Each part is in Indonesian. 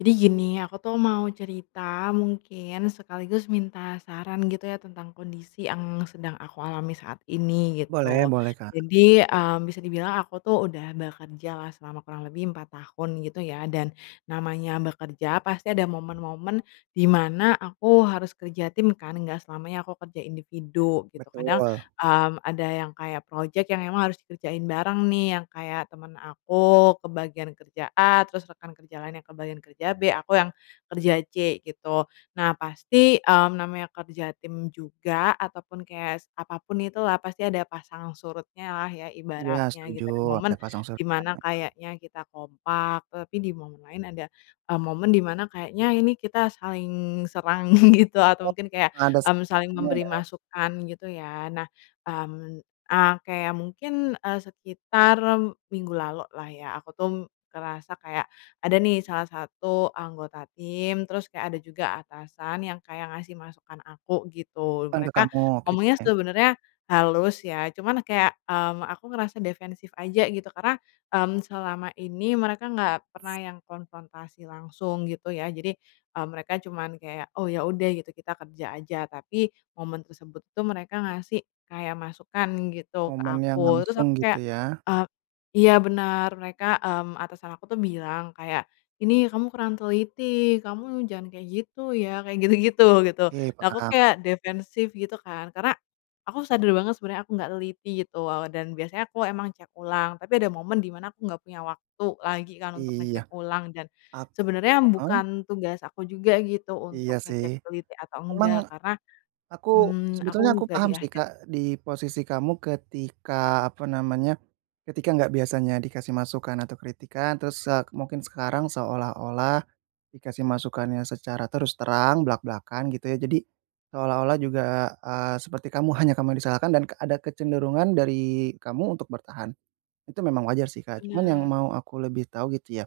Jadi gini, aku tuh mau cerita mungkin sekaligus minta saran gitu ya, tentang kondisi yang sedang aku alami saat ini, Boleh gitu. boleh, Kak. Jadi, mmm, bisa dibilang aku tuh udah bekerjalah selama kurang lebih 4 tahun gitu ya, dan namanya bekerja pasti ada momen-momen di mana aku harus kerja tim kan, nggak selamanya aku kerja individu, gitu. Kadang, Betul. mmm, ada yang kayak project yang emang harus dikerjain bareng nih, yang kayak temen aku ke bagian kerja A, terus rekan kerja lainnya kebagian kerja B, aku yang kerja C gitu. Nah pasti, mmm, namanya kerja tim juga, ataupun kayak apapun itulah pasti ada pasang surutnya lah ya, Iya ibaratnya setuju, gitu. Ada ada momen, pasang di surut kan mana ya. kayaknya kita kompak, tapi di momen lain ada, e momen di mana kayaknya ini kita saling serang, gitu. Atau Oh, mungkin kayak, ada mmm, saling serem-seremnya memberi ya? masukan, gitu ya. Nah, mmm, e kayak mungkin, eee, sekitar minggu lalu lah ya, aku tuh ngerasa kayak, ada nih salah satu anggota tim, terus kayak ada juga atasan yang kayak ngasih masukan aku, gitu. Kan ke Mereka kamu, oke. ngomongnya sebenarnya halus ya cuman kayak, mmm, aku ngerasa defensif aja gitu, karena, mmm, selama ini mereka nggak pernah yang konfrontasi langsung, gitu ya. Jadi, e mereka cuman kayak oh ya udah, gitu kita kerja aja. Tapi momen tersebut itu mereka ngasih kayak masukan gitu ke Ngomongnya aku, terus langsung, aku gitu kayak, ya? eee iya benar, mereka, mmm, atasan aku tuh bilang kayak, "ini kamu kurang teliti, kamu jangan kayak gitu ya" kayak gitu-gitu gitu. Oke. Nah aku Paham. kayak defensif gitu kan, karena aku sadar banget sebenarnya aku nggak teliti gitu, dan biasanya aku emang cek ulang. Tapi ada momen di mana aku nggak punya waktu lagi kan untuk Iya. ngecek ulang dan, Ak sebenarnya heeh? bukan tugas aku juga gitu Iya untuk sih, ngecek teliti atau emang enggak, karena, aku mmm, aku sebetulnya aku nggak di paham sih akhir. Kak, di posisi kamu ketika, apa namanya, ketika enggak biasanya dikasih masukan atau kritikan terus se mungkin sekarang seolah-olah, dikasih masukannya secara terus terang, blak-blakan gitu ya. Jadi, seolah-olah juga, e eee, seperti kamu hanya kamu disalahkan dan ada kecenderungan dari kamu untuk bertahan. Itu memang wajar sih Kak, cuman yang Benar. mau aku lebih tahu gitu ya,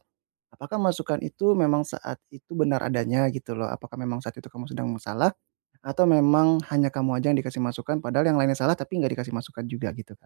apakah masukan itu memang saat itu benar adanya gitu loh, apakah memang saat itu kamu sedang masalah atau memang hanya kamu aja yang dikasih masukan padahal yang lainnya salah, tapi enggak dikasih masukan juga gitu, Kak?